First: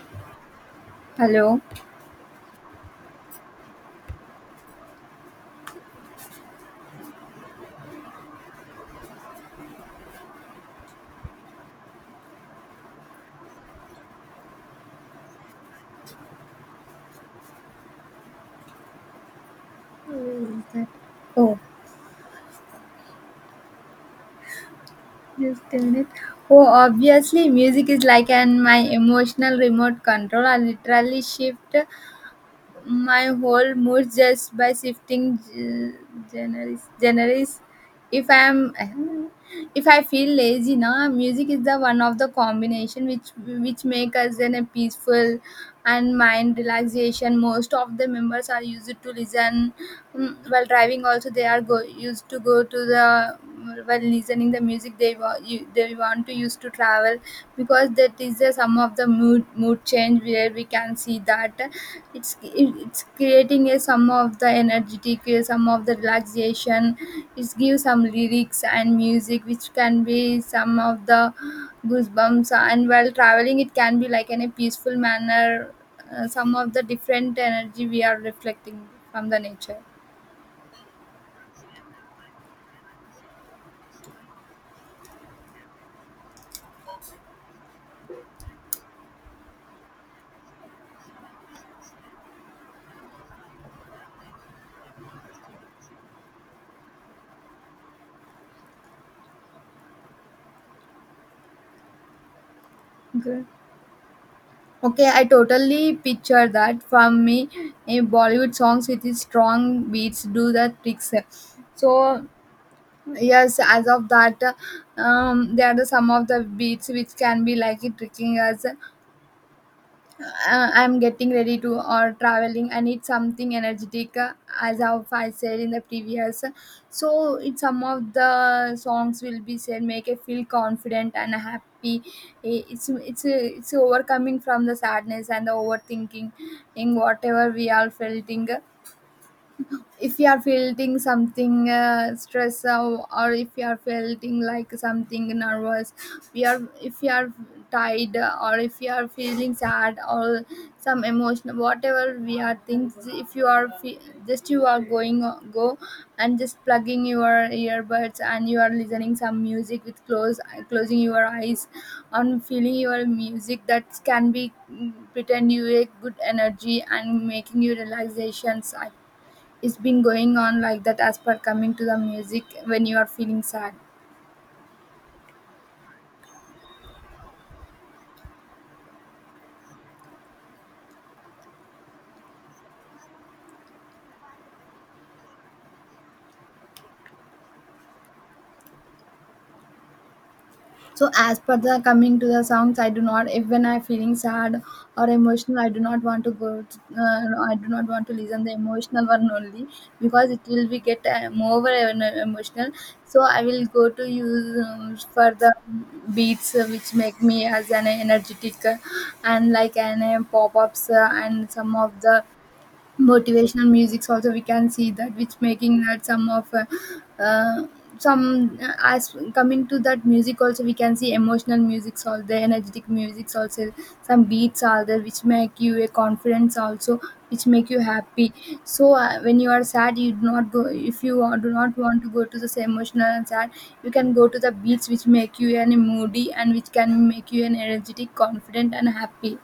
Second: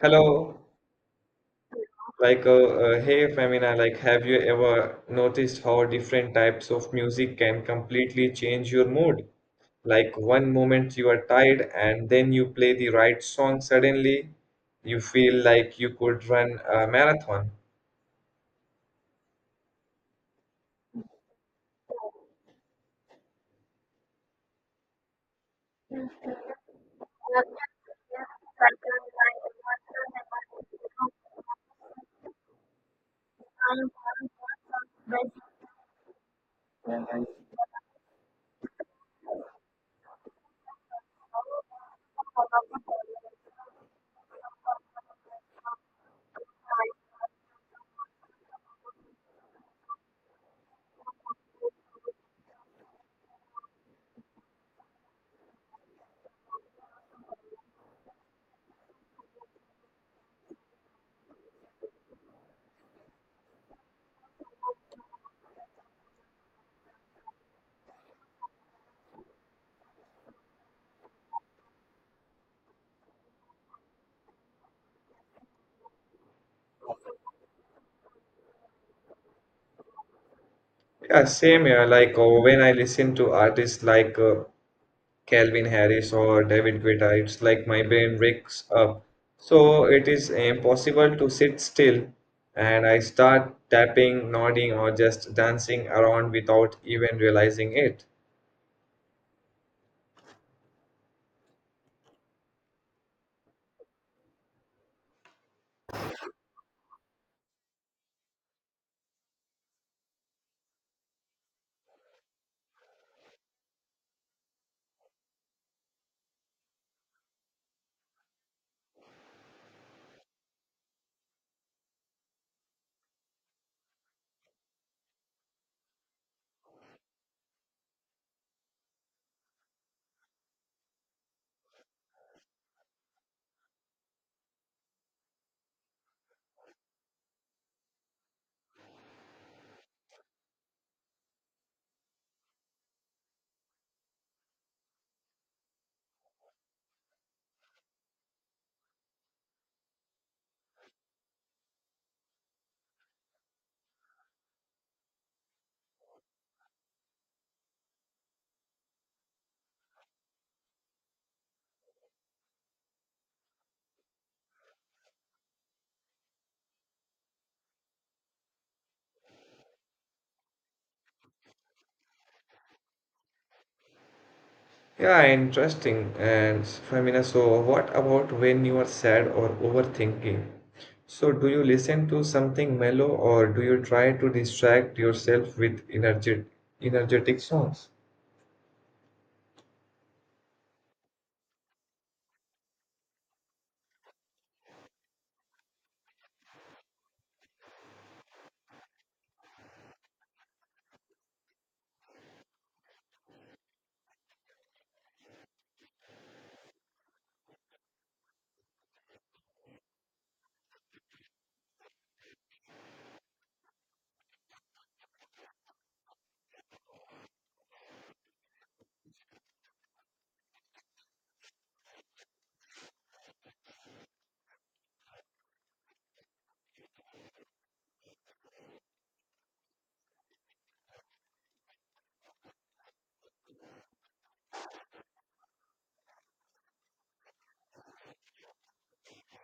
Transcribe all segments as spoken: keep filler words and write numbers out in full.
Hello, Hello. like, uh, uh, hey Femina, like, have you ever noticed how different types of music can completely change your mood? Like, one moment you are tired, and then you play the right song, suddenly you feel like you could run a marathon. Where is that? Oh, just a minute. oh, Obviously, music is like an my emotional remote control. I literally shift my whole mood just by shifting g- genres. genres. If I'm if I feel lazy, na music is the one of the combination which which make us in a peaceful and mind relaxation. Most of the members are used to listen mm, while driving. Also, they are go used to go to the while listening the music they wa- you, they want to use to travel because that is the some of the mood mood change where we can see that it's it's creating a some of the energetic, uh, some of the relaxation. It gives some lyrics and music which can be some of the goosebumps, and while traveling it can be like in a peaceful manner. Uh, some of the different energy we are reflecting from the nature. Yeah, same here. Like, uh, when I listen to artists like uh, Calvin Harris or David Guetta. It's like my brain wakes up. So it is impossible to sit still and I start tapping, nodding, or just dancing around without even realizing it. Okay. Okay, I totally picture that from me. A Bollywood songs with its strong beats do the tricks. So yes, as of that, um, they are the some of the beats which can be like it tricking us. Uh, I'm getting ready to or traveling. I need something energetic, uh, as of I said in the previous. So it's some of the songs will be said make it feel confident and happy. I- It's it's it's overcoming from the sadness and the overthinking in whatever we are feeling. If you are feeling something uh, stress or, or if you are feeling like something nervous, we are if you are tired or if you are feeling sad or some emotional whatever we are things if you are fe- just you are going go and just plugging your earbuds and you are listening some music with close closing your eyes on feeling your music that can be mm, pretend you a good energy and making you relaxations. It's been going on like that as per coming to the music when you are feeling sad. Yeah, interesting. And Famina, so what about when you are sad or overthinking? So do you listen to something mellow or do you try to distract yourself with energet energetic songs? So as per the coming to the songs, I do not if when I feeling sad or emotional, I do not want to go to, uh, no, I do not want to listen the emotional one only because it will be get uh, more em- emotional. So I will go to use, um, for the beats, uh, which make me as an energetic, uh, and like an, uh, pop-ups, uh, and some of the motivational musics also we can see that which making that some of, uh, uh, some, uh, as coming to that music also we can see emotional musics all the energetic musics also some beats are there which make you a confidence also which make you happy. So uh, when you are sad you do not go if you are- do not want to go to the same emotional and sad, you can go to the beats which make you an moody and which can make you an energetic confident and happy.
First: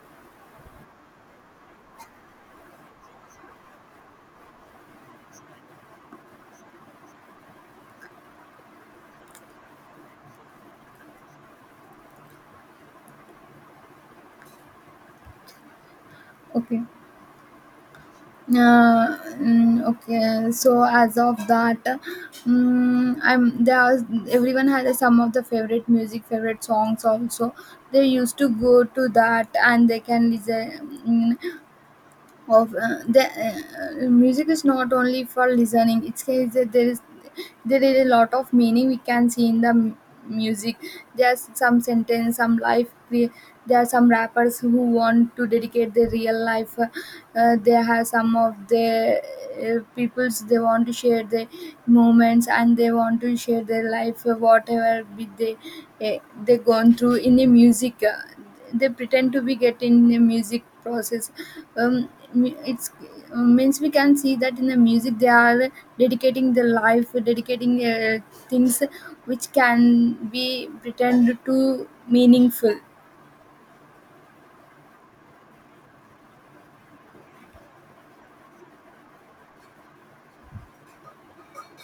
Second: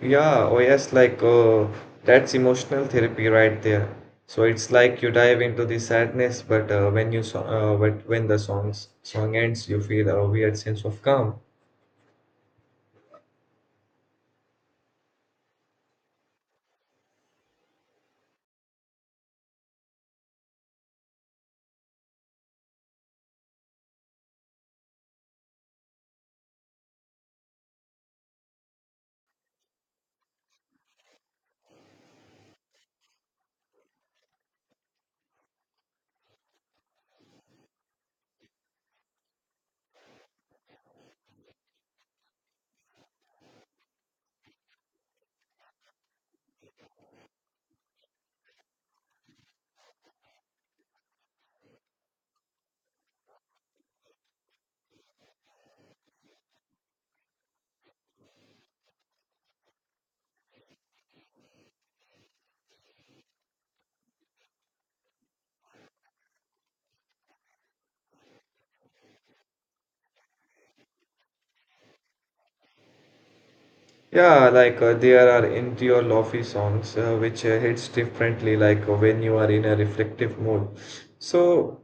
Yeah, oh yes, like uh, that's emotional therapy right there. So it's like you dive into the sadness, but uh, when you so uh, but when the songs song ends, you feel a weird sense of calm. Okay. Uh, mm, okay, so as of that mm I'm there was, everyone had some of the favorite music favorite songs also they used to go to that and they can listen, mm, of uh, the uh, music is not only for listening, it's case that there is there is a lot of meaning we can see in the m- music. There's some sentence some life cre- there are some rappers who want to dedicate their real life, uh, they have some of their uh, peoples they want to share their moments and they want to share their life, uh, whatever be they uh, they gone through in the music, uh, they pretend to be getting the music process. Um, me- it's, uh, means we can see that in the music they are dedicating the life, dedicating uh, things which can be pretend to meaningful. Yeah, like uh, there are interior lofi songs uh, which uh, hits differently, like uh, when you are in a reflective mood. So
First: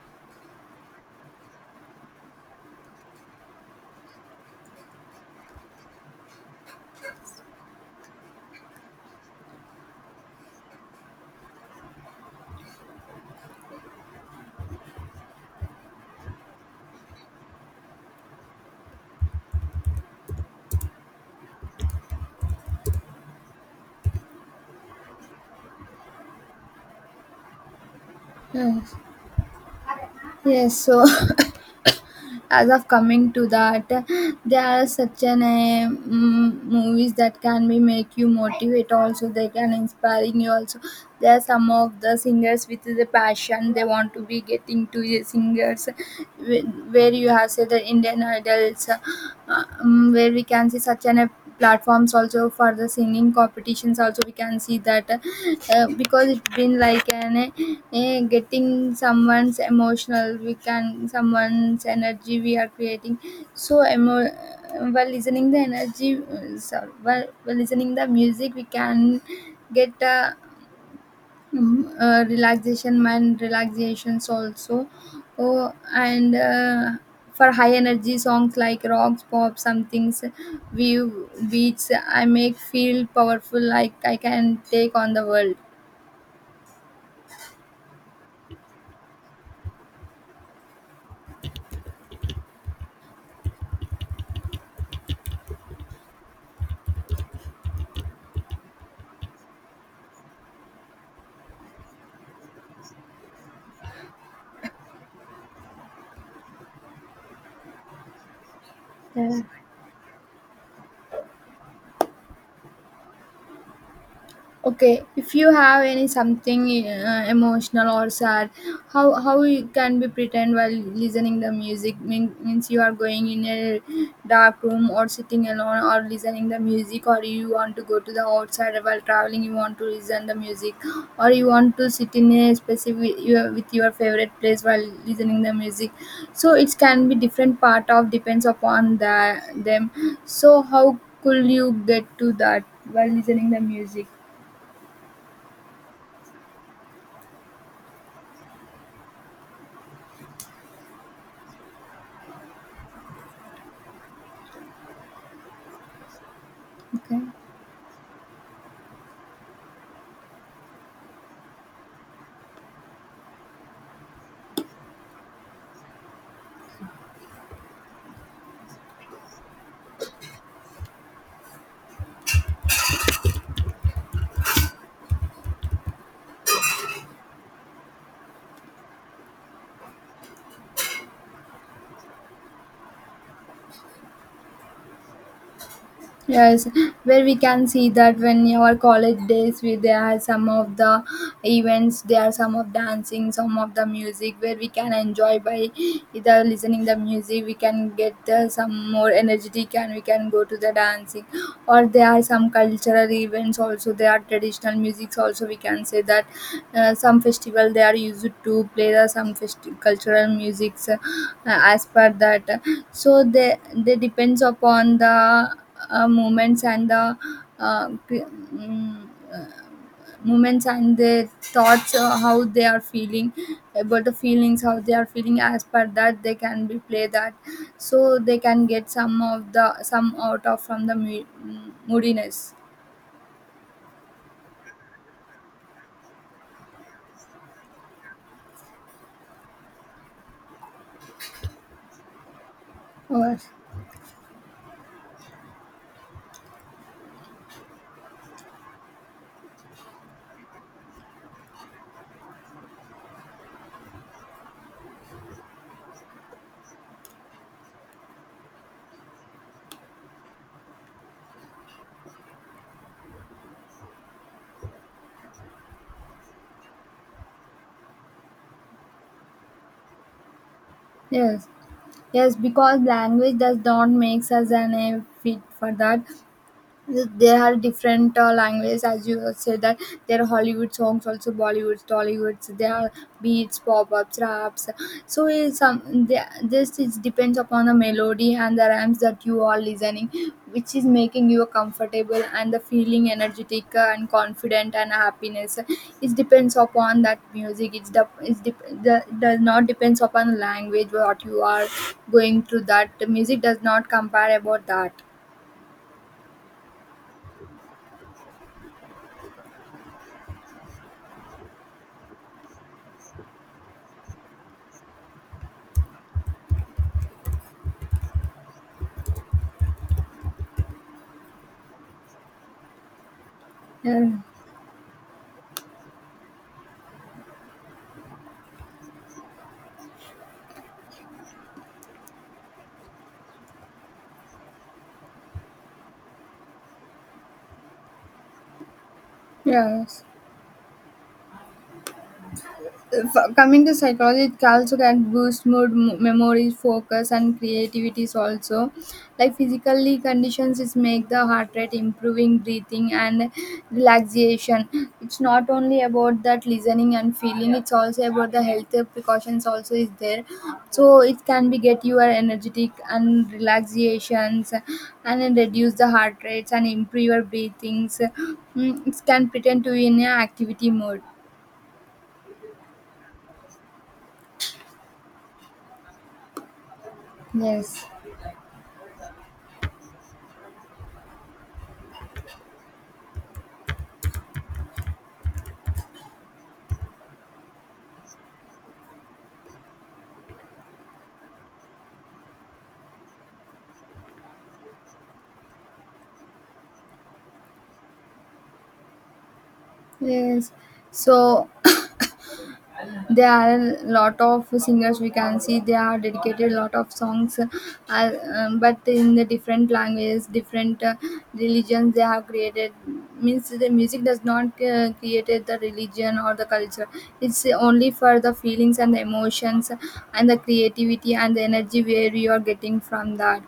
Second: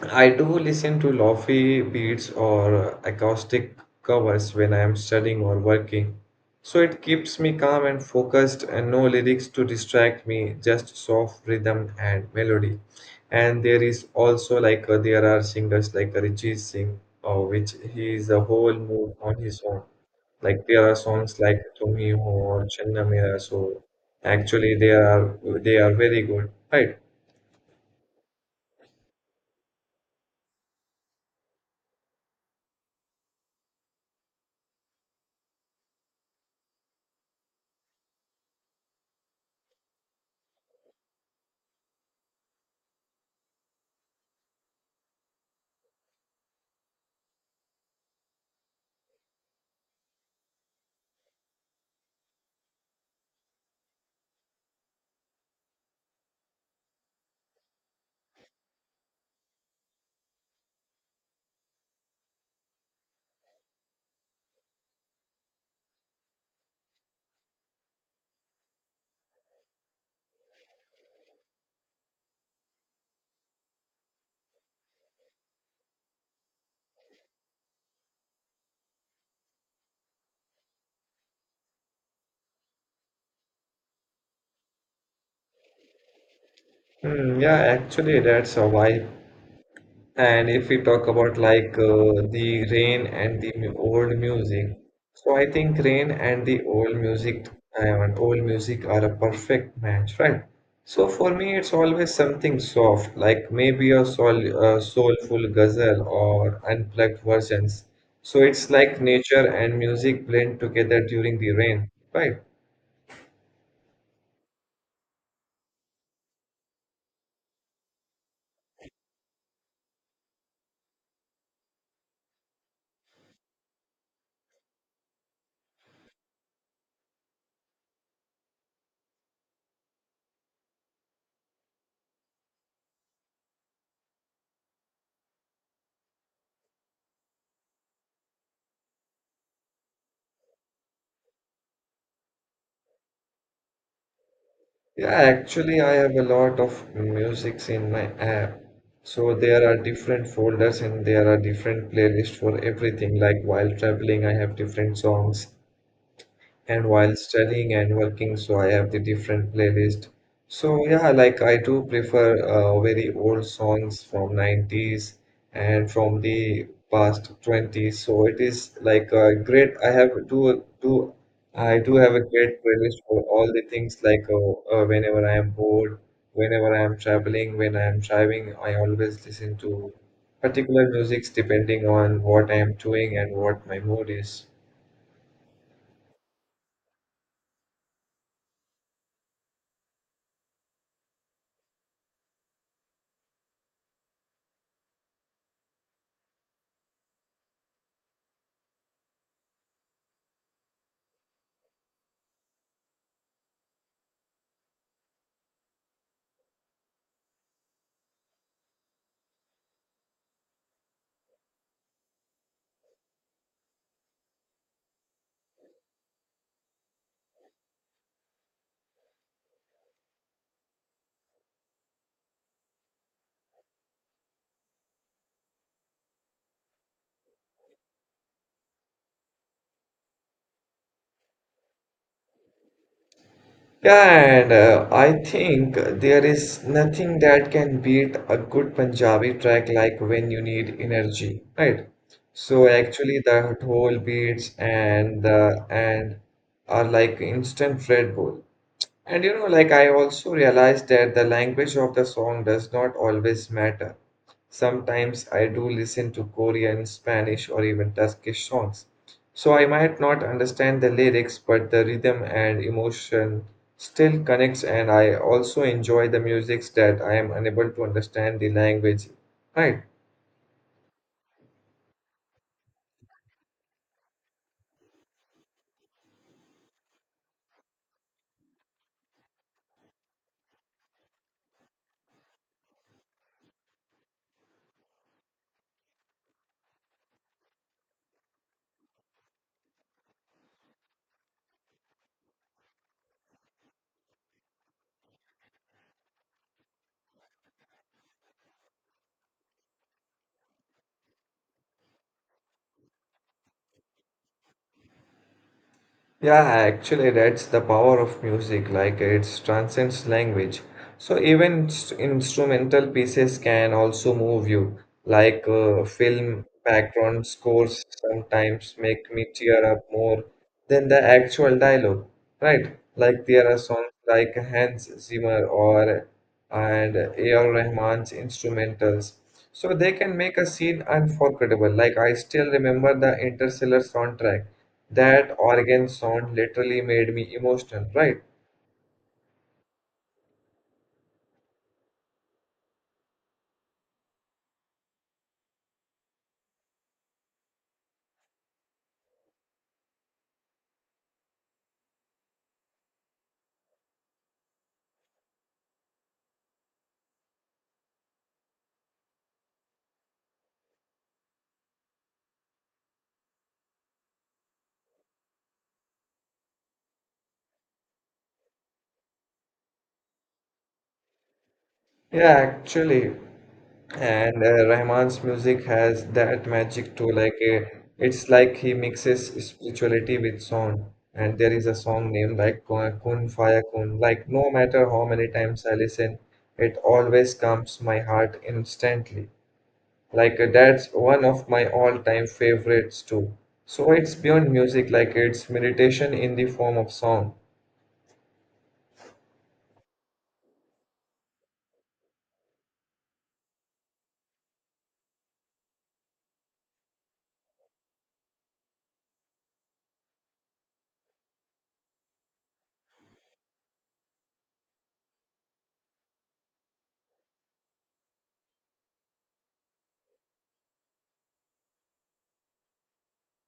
I do listen to lofi beats or uh, acoustic covers when I am studying or working. So it keeps me calm and focused, and no lyrics to distract me, just soft rhythm and melody. And there is also like uh, there are singers like Arijit Singh, uh, which he is a whole mood on his own. Like there are songs like Tumhi Ho or Channa Mera, so actually they are they are very good, right? Yes, yes. So as of coming to that, there are such an uh, mm, movies that can be make you motivate also they can inspiring you also. There are some of the singers with the passion they want to be getting to the singers wh- where you have said the Indian Idols, uh, um, where we can see such an uh, platforms also for the singing competitions also we can see that uh, because it's been like an uh, eh, getting someone's emotional, we can someone's energy we are creating. So emo- while listening the energy, uh, sorry, while, while listening the music, we can get uh, mm, uh, relaxation mind relaxations also. Oh, and uh, for high energy songs like rocks pop some things view beats I make feel powerful like I can take on the world. Hmm, yeah, actually that's a why. And if we talk about like uh, the rain and the mu- old music, so I think rain and the old music and old music are a perfect match, right? So for me, it's always something soft, like maybe a soul, a soulful ghazal or unplugged versions. So it's like Yeah. nature and music blend together during the rain, right? Okay, if you have any something uh, emotional or sad, how how you can be pretend while listening the music mean, means you are going in a dark room or sitting alone or listening the music or you want to go to the outside while traveling you want to listen the music or you want to sit in a specific your, with your favorite place while listening the music. So it can be different part of depends upon the them. So how could you get to that while listening the music. Yeah, actually, I have a lot of musics in my app. So there are different folders and there are different playlists for everything. Like while traveling, I have different songs and while Okay. studying and working, so I have the different playlist. So yeah, like I do prefer uh, very old songs from nineties and from the past twenties, so it is like a great i have do do i do have a great playlist for all the things, like uh, uh, whenever I am bored, whenever I am traveling, when I am driving I always listen to particular musics depending on what I am doing and what my mood is. Yes, where we can see that when our college days, we there are some of the events, there are some of dancing, some of the music where we can enjoy by either listening the music, we can get uh, some more energetic and we can go to the dancing. Or there are some cultural events also, there are traditional musics also we can say that uh, some festival they are used to play the some festi- cultural musics, uh, as per that. So they they depends upon the uh, moments and the uh, cre- mm, moments and their thoughts, uh, how they are feeling about the feelings how they are feeling as per that they can be play that. So they can get some of the some out of from the mu- mm, moodiness. Yeah, and uh, I think there is nothing that can beat a good Punjabi track like when you need energy, right? So actually, Or the whole beats and the and are like instant Red Bull. And you know, like I also realized that the language of the song does not always matter. Sometimes I do listen to Korean, Spanish, or even Turkish songs. So I might not understand the lyrics, but the rhythm and emotion still connects, and I also enjoy the musics that I am unable to understand the language. Right? yes, yes, because language does not makes us an a fit for that. There are different uh, languages, as you said that there are Hollywood songs, also Bollywood, Tollywood. So there are beats, pop-ups, raps. So it's, um, the- this is depends upon the melody and the rhymes that you are listening, which is making you comfortable and the feeling energetic, uh, and confident and happiness. It depends upon that music. It's the it's dep The does not depends upon language what you are going through. That The music does not compare about that. Yeah, actually, that's the power of music. Like it transcends language. So even s- instrumental pieces can also move you. Like uh, film background scores sometimes make me tear up more than the actual dialogue, right? Like there are songs Yeah. like Hans Zimmer or and A R. Rahman's instrumentals. So they can make a scene unforgettable. Like I still remember the Interstellar soundtrack, that organ sound literally made me emotional, right? Yes. If, coming to psychology, it also can boost mood mo- memory focus and creativity is also like physically conditions is make the heart rate improving breathing and relaxation. It's not only about that listening and feeling, it's also about the health precautions also is there. So it can be get your energetic and relaxations, and then reduce the heart rates and improve your breathings. Mm, it can pretend to be in a activity mode. Yeah, actually. And uh, Rahman's music has that magic too. Like uh, yes. it's like he mixes spirituality with sound. And there is a song named like Kun Kun Faya Kun. Like no matter how many times I listen, it always comes my heart instantly. Like uh, that's one of my all-time favorites too. So it's beyond music, like it's meditation in the form of sound. Yes. So there are a lot of singers we can see they are dedicated a lot of songs, uh, um, but in the different languages different uh, religions they have created, means the music does not uh, created the religion or the culture, it's only for the feelings and the emotions and the creativity and the energy where you are getting from that.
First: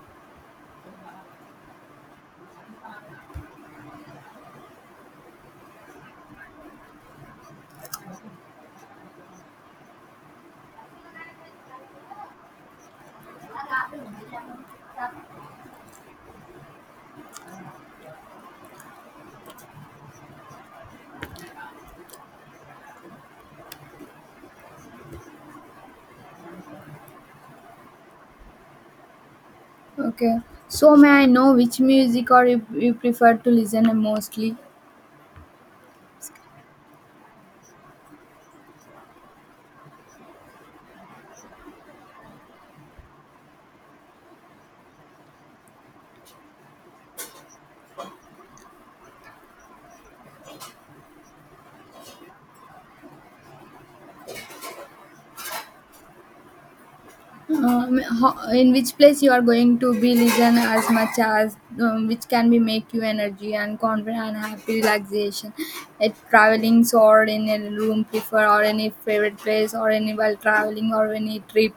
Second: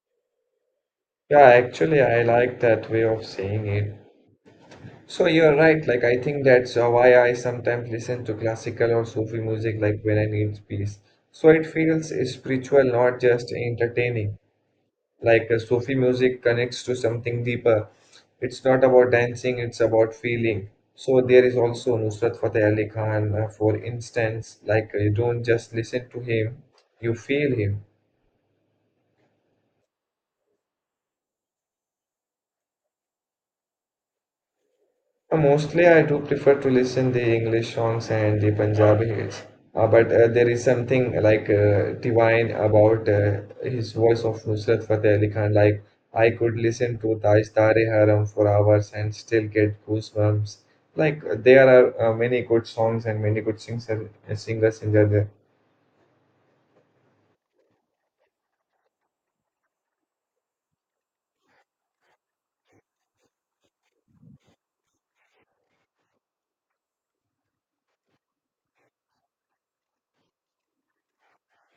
Yeah, actually, I like that way of saying it. So you're right. Like I think that's uh, why I sometimes listen to classical or Sufi music, like when I need peace. So it feels spiritual, not just entertaining. Like uh, Sufi music connects to something deeper. It's not about dancing; it's about feeling. So there is also Nusrat Fateh Ali Khan, uh, for instance. Like uh, you don't just listen to him, you feel him. Okay. So may I know which music or you, you prefer to listen mostly. Uh, Mostly, I do prefer to listen the English songs and the Punjabi hits. Uh, but uh, there is something like uh, divine about uh, his voice of Nusrat Fateh Ali Khan. Like I could listen to Taj Tare Haram for hours and still get goosebumps. Like there are uh, many good songs and many good singers, singers in there. Um, ho- in which place you are going to be listen as much as, um, which can be make you energy and confident and happy relaxation at traveling or in a room prefer or any favorite place or any while traveling or any trip.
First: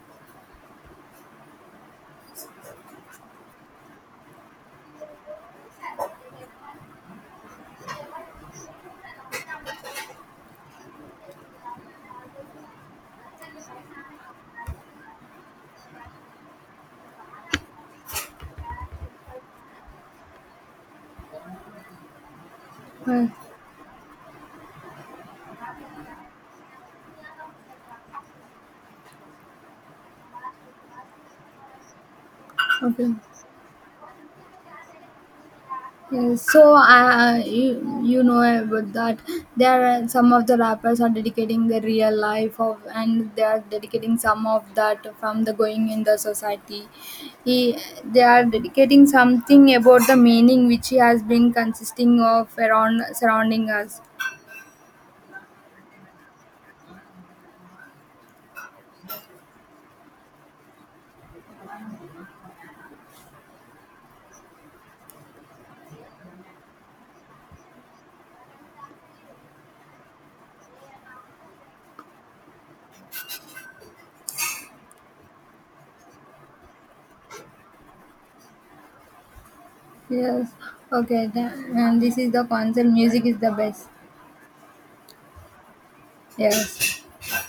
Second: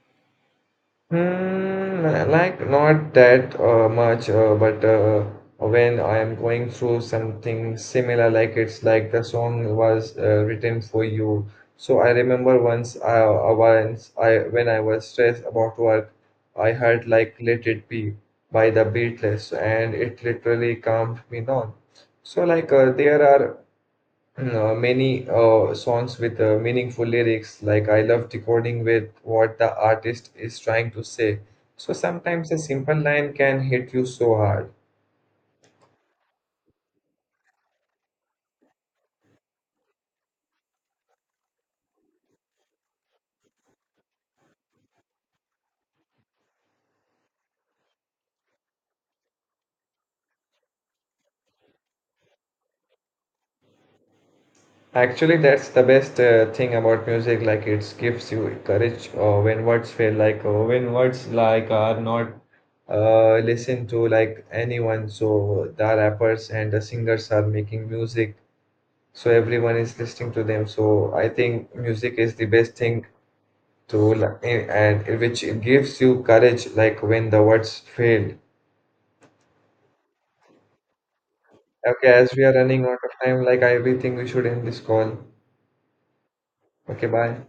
Hmm, like not that uh, much, uh, but uh, when I am going through something similar, like it's like the song was uh, written for you. So I remember once, I, uh, once I when I was stressed about work, I heard like "Let It Be" by the Beatles, and it literally calmed me down. So like uh, there Uh, are uh, many uh, songs with uh, meaningful lyrics, like I love decoding with what the artist is trying to say. So sometimes a simple okay. line can hit you so hard. Yes, so uh, you you know about that, there are some of the rappers are dedicating their real life of and they are dedicating some of that from the going in the society. He, they are dedicating something about the meaning which he has been consisting of around surrounding us. Actually, that's the best uh, thing about music. Like it gives you courage uh, when words fail. Like uh, when words like are not uh, listened to like anyone. So the rappers and the singers are making music, so everyone is listening to them. So I think music is the best thing to li- eh, and it- which gives you courage like when the words failed. Yes, okay. The, and Okay, this as is the we are running concert. out of Music is time, the like I best. really think we should end this call. Yes. Okay, bye.